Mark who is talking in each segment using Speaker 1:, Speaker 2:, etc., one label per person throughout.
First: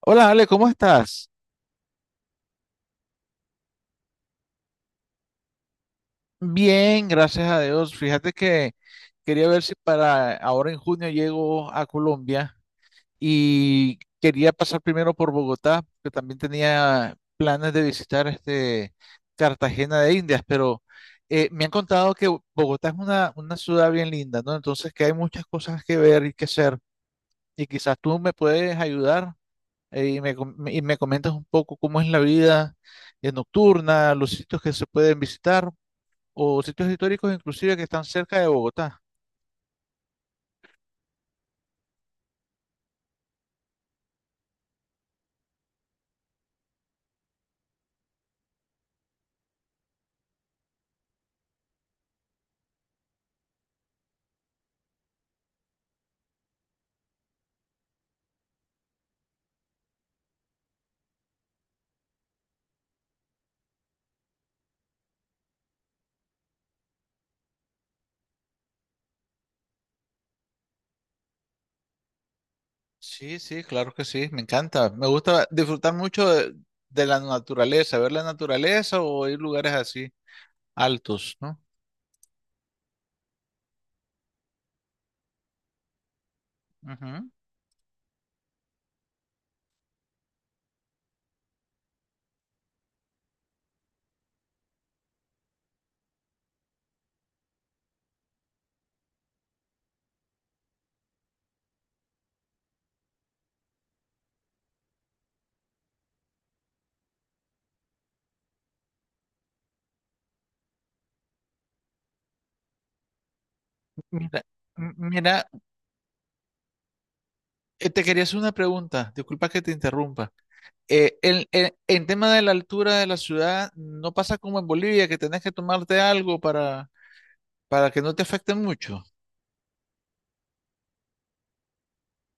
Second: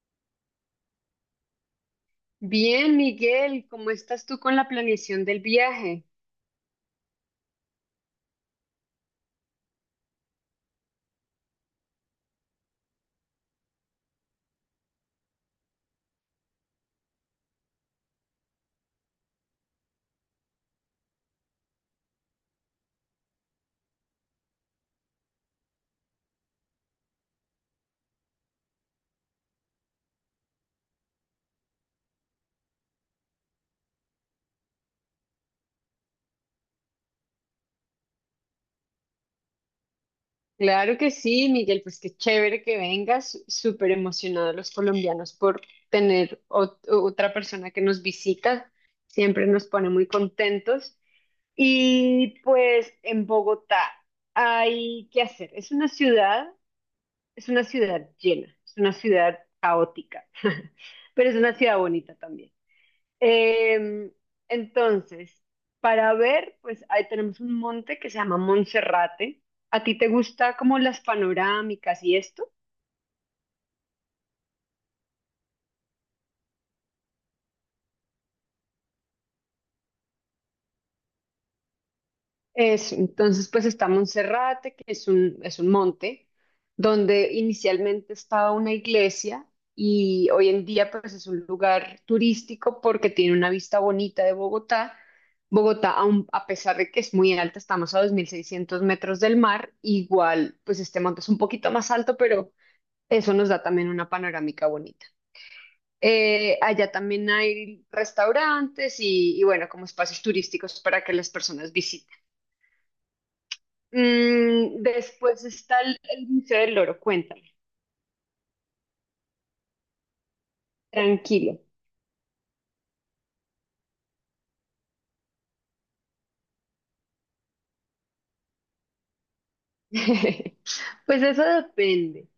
Speaker 1: Hola Ale, ¿cómo estás?
Speaker 2: Bien, Miguel, ¿cómo estás tú con la planeación del viaje?
Speaker 1: Bien, gracias a Dios. Fíjate que quería ver si para ahora en junio llego a Colombia y quería pasar primero por Bogotá, que también tenía planes de visitar este Cartagena de Indias, pero me han contado que Bogotá es una ciudad bien linda, ¿no? Entonces que hay muchas cosas que ver y que hacer y quizás tú me puedes ayudar y me comentas un poco cómo es la vida nocturna, los sitios que se pueden visitar. O sitios históricos inclusive que están cerca de Bogotá.
Speaker 2: Claro que sí, Miguel, pues qué chévere que vengas, súper emocionados los colombianos por tener otra persona que nos visita, siempre nos pone muy contentos. Y pues en Bogotá hay que hacer, es una ciudad llena, es una ciudad caótica, pero es una ciudad bonita también. Em, entonces, para ver, pues ahí tenemos un monte que se llama Monserrate. ¿A ti te gusta como las panorámicas y esto?
Speaker 1: Sí, sí, claro que sí, me encanta. Me gusta disfrutar mucho de la naturaleza, ver la naturaleza o ir lugares así altos, ¿no?
Speaker 2: Eso, entonces pues está Monserrate, que es un monte
Speaker 1: Ujú.
Speaker 2: donde inicialmente estaba una iglesia y hoy en día pues es un lugar turístico porque tiene una vista bonita de Bogotá. Bogotá, a pesar de que es muy alta, estamos a 2.600 metros del mar, igual pues este monte es un poquito más alto, pero eso nos da también una panorámica bonita. Allá también hay restaurantes y, bueno, como espacios turísticos para que las personas visiten.
Speaker 1: Mira,
Speaker 2: Mm, después
Speaker 1: mira,
Speaker 2: está el Museo del Loro, cuéntame,
Speaker 1: te quería hacer una pregunta, disculpa que te interrumpa. Eh, el-
Speaker 2: tranquilo.
Speaker 1: el- en tema de la altura de la ciudad, ¿no pasa como en Bolivia que tenés que tomarte algo para que no te afecte mucho?
Speaker 2: Pues eso depende.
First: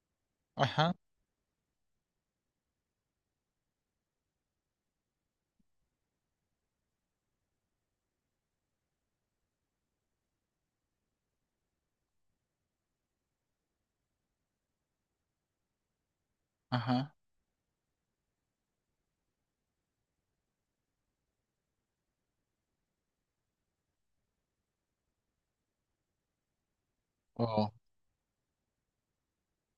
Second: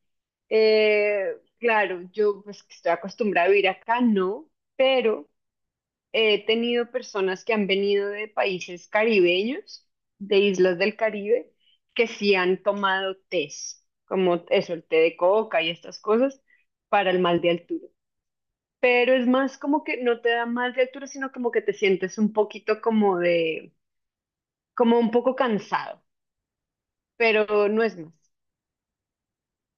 Speaker 1: Ajá,
Speaker 2: Eh, claro, yo pues que estoy acostumbrada a vivir acá, no, pero he tenido personas que han venido de países caribeños, de islas del Caribe, que sí han tomado tés, como eso, el té de coca y estas cosas, para
Speaker 1: ajá.
Speaker 2: el mal de altura. Pero es más como que no te da mal de altura, sino como que te sientes un poquito como de, como un poco cansado, pero no es más.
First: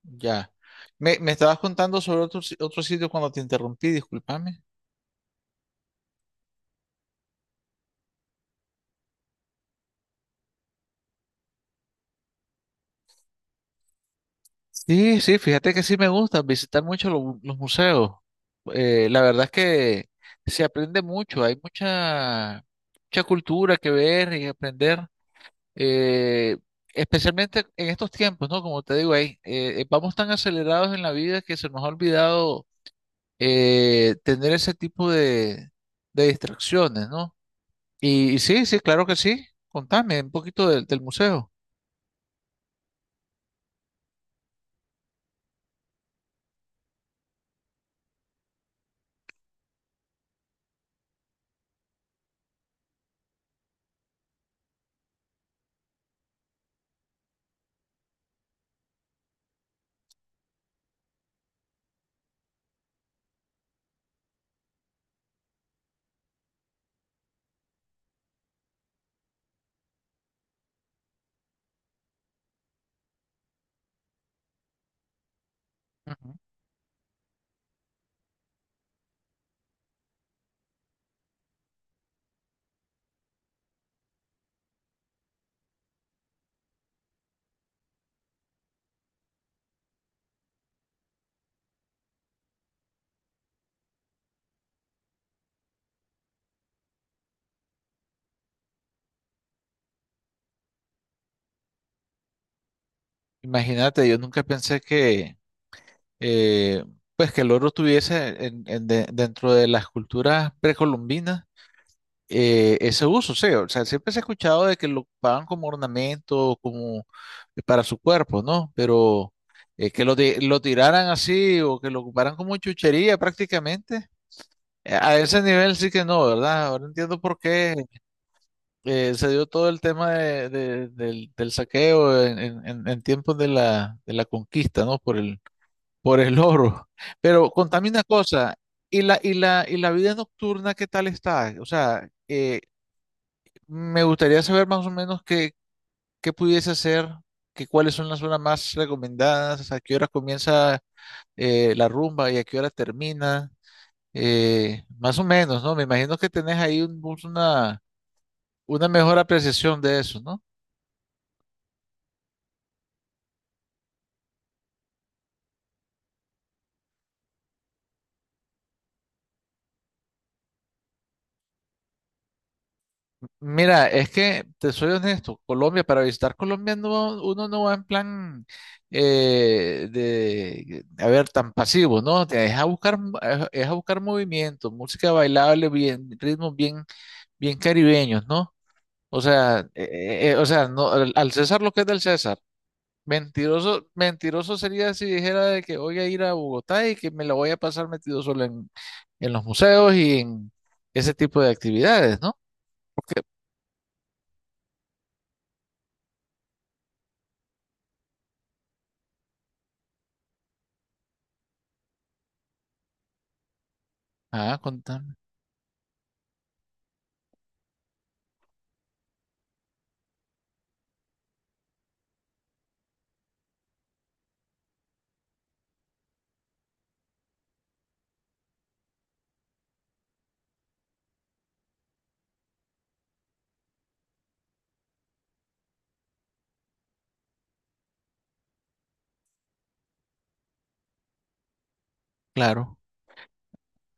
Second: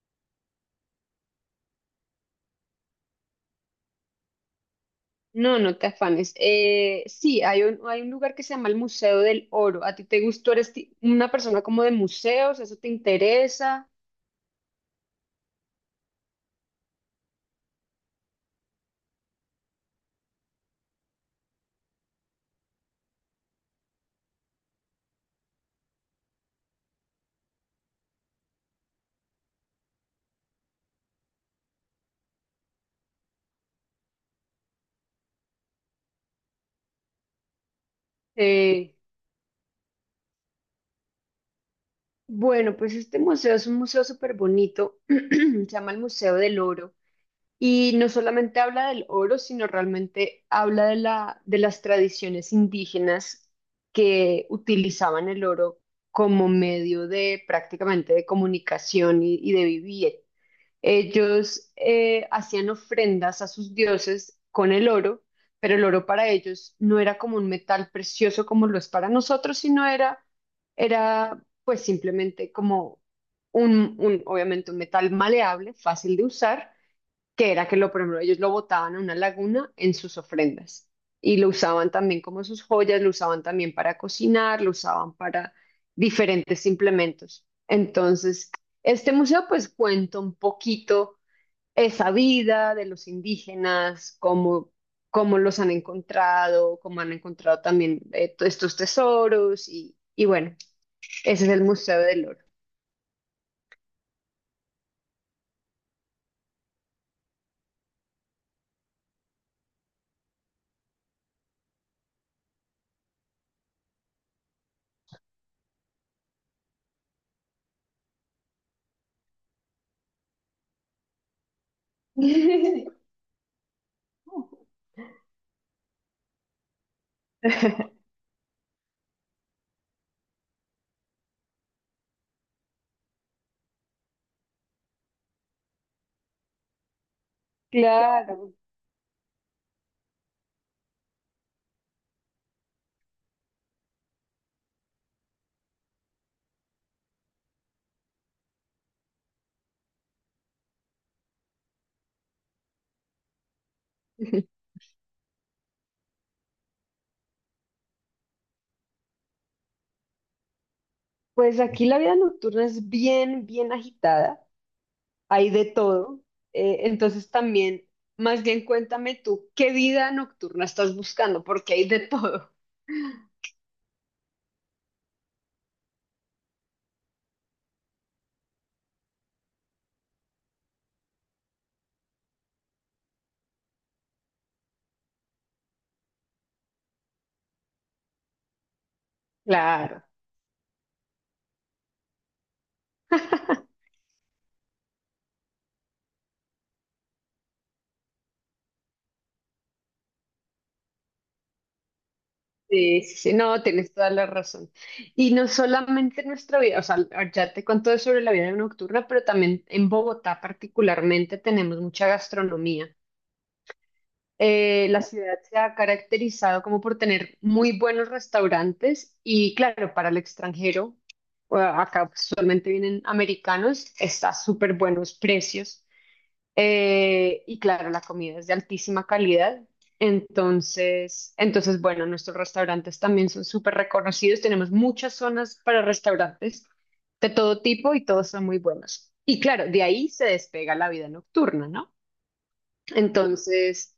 Speaker 1: Ya. Me estabas contando sobre otro, otro sitio cuando te interrumpí, discúlpame.
Speaker 2: No, no te afanes. Sí, hay un lugar que se llama el Museo del Oro. ¿A ti te gustó? ¿Eres una persona como de museos? ¿Eso te interesa?
Speaker 1: Sí, sí, fíjate que sí me gusta visitar mucho los museos. La verdad es que se aprende mucho, hay mucha cultura que ver y aprender, eh, especialmente en estos tiempos, ¿no? Como te digo, ahí, vamos tan acelerados en la vida que se nos ha olvidado tener ese tipo de distracciones, ¿no? Y sí, sí,
Speaker 2: Eh,
Speaker 1: claro que sí. Contame un poquito del museo.
Speaker 2: Bueno, pues este museo es un museo súper bonito, se llama el Museo del Oro y no solamente habla del oro, sino realmente habla de la, de las tradiciones indígenas que utilizaban el oro como medio de prácticamente de comunicación y de vivir. Ellos hacían ofrendas a sus dioses con el oro, pero el oro para ellos no era como un metal precioso como lo es para nosotros, sino era, era pues simplemente como un, obviamente un metal maleable, fácil de
Speaker 1: Ujú.
Speaker 2: usar, que era que lo, por ejemplo, ellos lo botaban a una laguna en sus ofrendas y lo usaban también como sus joyas, lo usaban también para cocinar, lo usaban para diferentes implementos. Entonces, este museo pues cuenta un poquito esa vida de los indígenas, cómo, cómo los han encontrado, cómo han encontrado también estos tesoros y bueno, ese es el Museo del Oro.
Speaker 1: Imagínate, yo nunca pensé que, eh, pues que el oro tuviese dentro de las culturas precolombinas ese uso. Sí, o sea, siempre se ha escuchado de que lo ocupaban como ornamento, como para su cuerpo, ¿no? Pero que lo tiraran así o que lo ocuparan como chuchería prácticamente, a ese nivel sí que no, ¿verdad? Ahora entiendo por qué. Se dio todo el tema del saqueo en tiempos de la conquista, ¿no? Por el oro. Pero contame una
Speaker 2: Claro.
Speaker 1: cosa, ¿y la vida nocturna qué tal está? O sea, me gustaría saber más o menos qué, pudiese hacer, cuáles son las zonas más recomendadas, a qué hora comienza la rumba y a qué hora termina. Más o menos, ¿no? Me imagino que tenés ahí una mejor apreciación de eso, ¿no?
Speaker 2: Pues aquí la vida nocturna es bien, bien agitada, hay de todo. Entonces también, más bien cuéntame tú, ¿qué vida nocturna estás buscando? Porque hay de todo.
Speaker 1: Mira, es que te soy honesto, Colombia, para visitar Colombia no, uno no va en plan de, a ver, tan pasivo, ¿no? Es a buscar, es a buscar movimiento, música bailable, bien, ritmos bien, bien caribeños, ¿no?
Speaker 2: Claro.
Speaker 1: O sea, no, al César lo que es del César. Mentiroso, mentiroso sería si dijera de que voy a ir a Bogotá y que me la voy a pasar metido solo en los museos y en ese tipo de actividades, ¿no?
Speaker 2: Sí, sí, sí, no, tienes toda la razón. Y no solamente en nuestra vida, o sea, ya te conté sobre la vida nocturna, pero también en Bogotá particularmente tenemos mucha gastronomía.
Speaker 1: Ah,
Speaker 2: La
Speaker 1: contame.
Speaker 2: ciudad se ha caracterizado como por tener muy buenos restaurantes y claro, para el extranjero, acá usualmente vienen americanos, está a súper buenos precios y claro, la comida es de altísima calidad. Entonces, entonces, bueno, nuestros restaurantes también son súper reconocidos. Tenemos muchas zonas para restaurantes de todo tipo y todos son muy buenos. Y claro, de ahí se despega la vida nocturna, ¿no?
Speaker 1: Claro,
Speaker 2: Entonces,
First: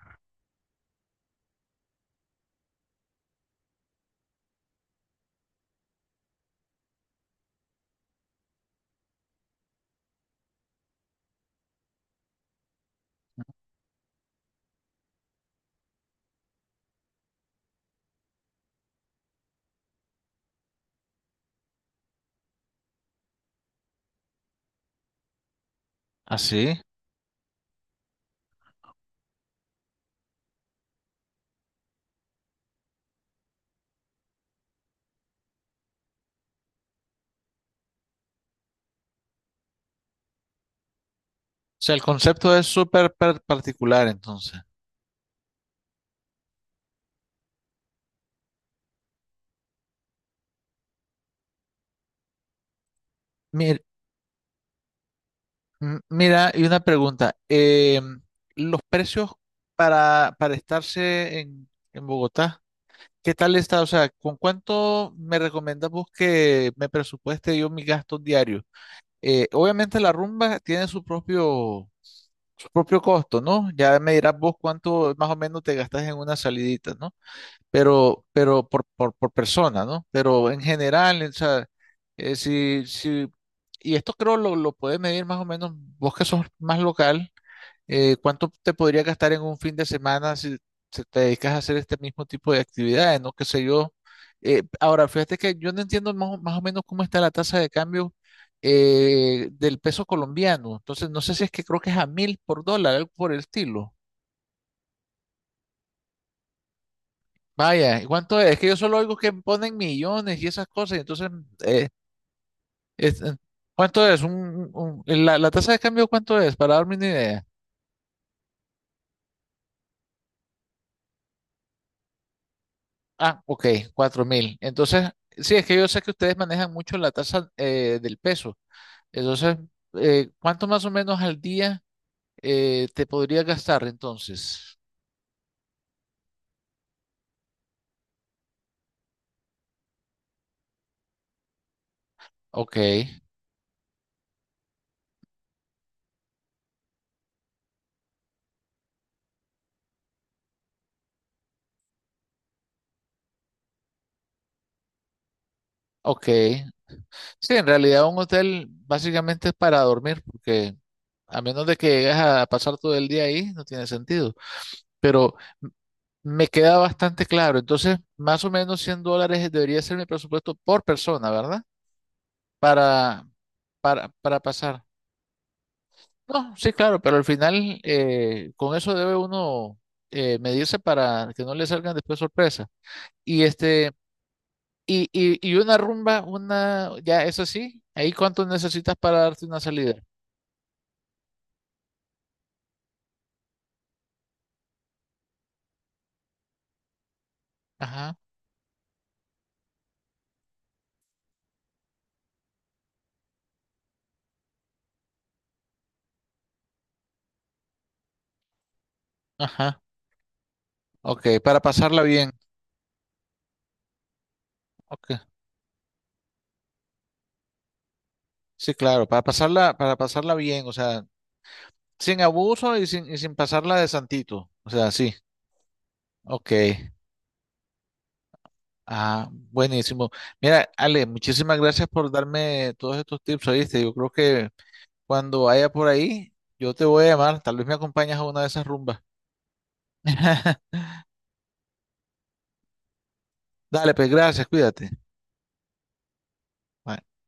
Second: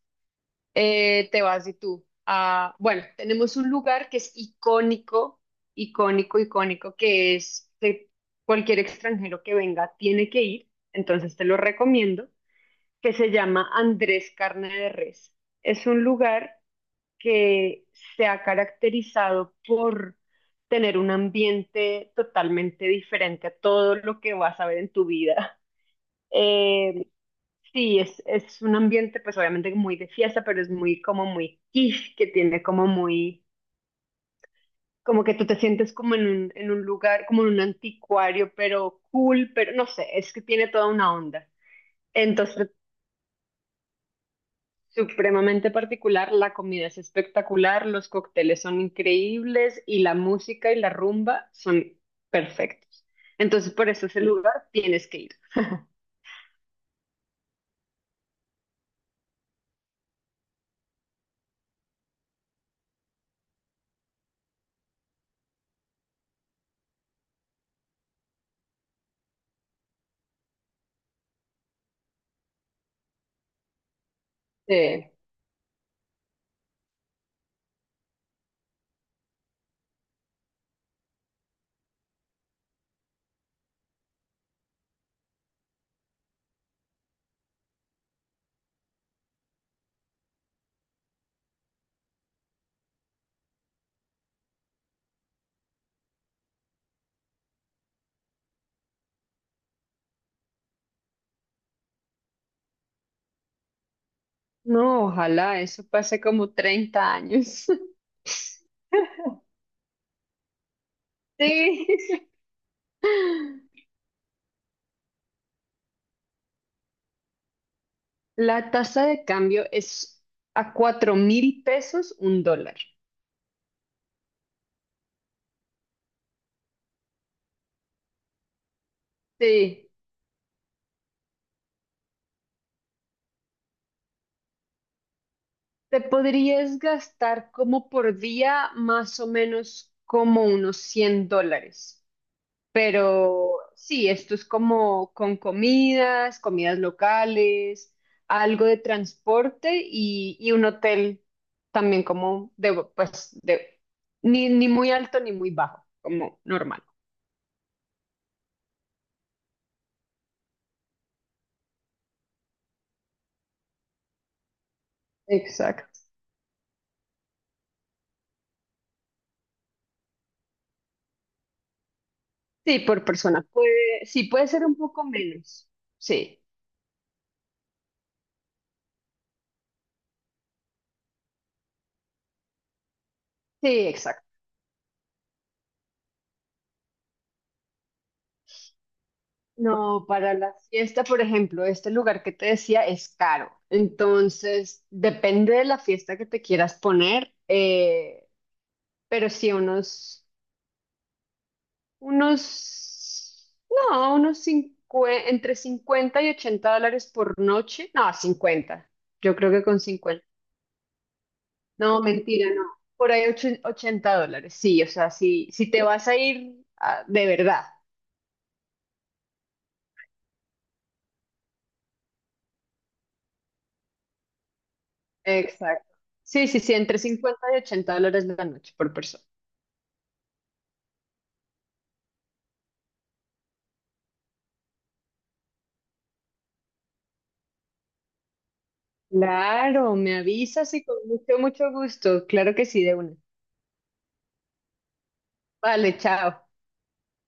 Speaker 2: te vas y tú. Bueno, tenemos un lugar que es icónico, icónico, icónico, que es que cualquier extranjero que venga tiene que ir, entonces te lo recomiendo, que se llama Andrés Carne de Res. Es un lugar que se ha caracterizado por tener un ambiente totalmente diferente a todo lo que vas a ver en tu vida.
Speaker 1: así. O
Speaker 2: Eh, Sí, es un ambiente pues obviamente muy de fiesta, pero es muy como muy kitsch, que tiene como muy, como que tú te sientes como en un lugar, como en un anticuario, pero cool, pero no sé, es que tiene toda una onda.
Speaker 1: sea, el concepto es
Speaker 2: Entonces,
Speaker 1: súper particular, entonces.
Speaker 2: supremamente particular, la comida es espectacular, los cócteles son increíbles y la música y la rumba son perfectos. Entonces,
Speaker 1: Mir-
Speaker 2: por eso ese lugar tienes que ir.
Speaker 1: Mira, y una pregunta. Los precios para, estarse en Bogotá, ¿qué tal está? O sea, ¿con cuánto me recomiendas vos que me presupueste yo mis gastos diarios? Obviamente la rumba tiene su propio costo, ¿no? Ya me dirás vos
Speaker 2: Eh,
Speaker 1: cuánto más o menos te gastas en una salidita, ¿no? Pero por persona, ¿no? Pero en general, o sea, si, si, y esto creo lo puedes medir más o menos, vos que sos más local, ¿cuánto te podría gastar en un fin de semana si te dedicas a hacer este mismo tipo de actividades, ¿no? Qué sé yo. Ahora, fíjate que yo no entiendo más, o más o menos cómo está la tasa de cambio del peso colombiano. Entonces, no sé si es que creo que es a mil por dólar, algo por el estilo.
Speaker 2: no, ojalá eso pase como 30 años.
Speaker 1: Vaya, ¿y cuánto es? Es que yo solo oigo que ponen millones y esas cosas, y
Speaker 2: Sí.
Speaker 1: eh, es- eh, ¿cuánto es? La tasa de cambio, ¿cuánto es? Para darme una idea.
Speaker 2: La tasa de cambio es a 4.000 pesos un dólar.
Speaker 1: Ah, ok, 4.000. Entonces, sí, es que yo sé que ustedes manejan mucho la tasa del peso. Entonces,
Speaker 2: Sí.
Speaker 1: ¿cuánto más o menos al día te podría gastar entonces?
Speaker 2: Te podrías gastar como por día más o menos como unos $100.
Speaker 1: Ok,
Speaker 2: Pero sí, esto es como con comidas, comidas locales, algo de transporte y un hotel también como de, pues, de, ni, ni muy alto ni muy bajo,
Speaker 1: ok.
Speaker 2: como normal.
Speaker 1: Sí, en realidad un hotel básicamente es para dormir, porque a menos de que llegues a pasar todo el día ahí, no tiene sentido. Pero me queda bastante claro. Entonces, más o menos $100 debería ser mi presupuesto por persona, ¿verdad?
Speaker 2: Sí, por
Speaker 1: Para,
Speaker 2: persona. Puede,
Speaker 1: para,
Speaker 2: sí,
Speaker 1: para
Speaker 2: puede ser un
Speaker 1: pasar.
Speaker 2: poco menos. Sí,
Speaker 1: No, sí, claro, pero al final con eso debe uno medirse para que no le salgan después sorpresas. Y
Speaker 2: sí,
Speaker 1: este,
Speaker 2: exacto.
Speaker 1: y una rumba, una, ya, eso sí, ahí cuánto necesitas para darte una salida.
Speaker 2: No, para la fiesta, por ejemplo, este lugar que te decía es caro. Entonces, depende de la fiesta que te quieras poner,
Speaker 1: Ajá,
Speaker 2: pero sí, unos, unos, no, unos entre $50 y $80 por noche. No, 50 yo creo que
Speaker 1: ajá.
Speaker 2: con 50
Speaker 1: Ok, para
Speaker 2: no,
Speaker 1: pasarla bien.
Speaker 2: mentira, no. Por ahí $80. Sí, o
Speaker 1: Ok,
Speaker 2: sea, si, si te vas a ir ah, de verdad
Speaker 1: sí, claro, para pasarla, bien, o sea, sin abuso y sin pasarla de santito. O sea, sí.
Speaker 2: exacto. Sí,
Speaker 1: Ok.
Speaker 2: sí, sí, entre $50 y $80 la noche por persona.
Speaker 1: Ah, buenísimo. Mira, Ale, muchísimas gracias por darme todos estos tips, ¿oíste? Yo creo que cuando vaya por ahí, yo te voy a llamar. Tal vez me acompañas a una de esas rumbas.
Speaker 2: Claro, me avisas y con mucho, mucho gusto. Claro que sí, de una.
Speaker 1: Dale, pues gracias, cuídate.
Speaker 2: Vale, chao.
Speaker 1: Bye.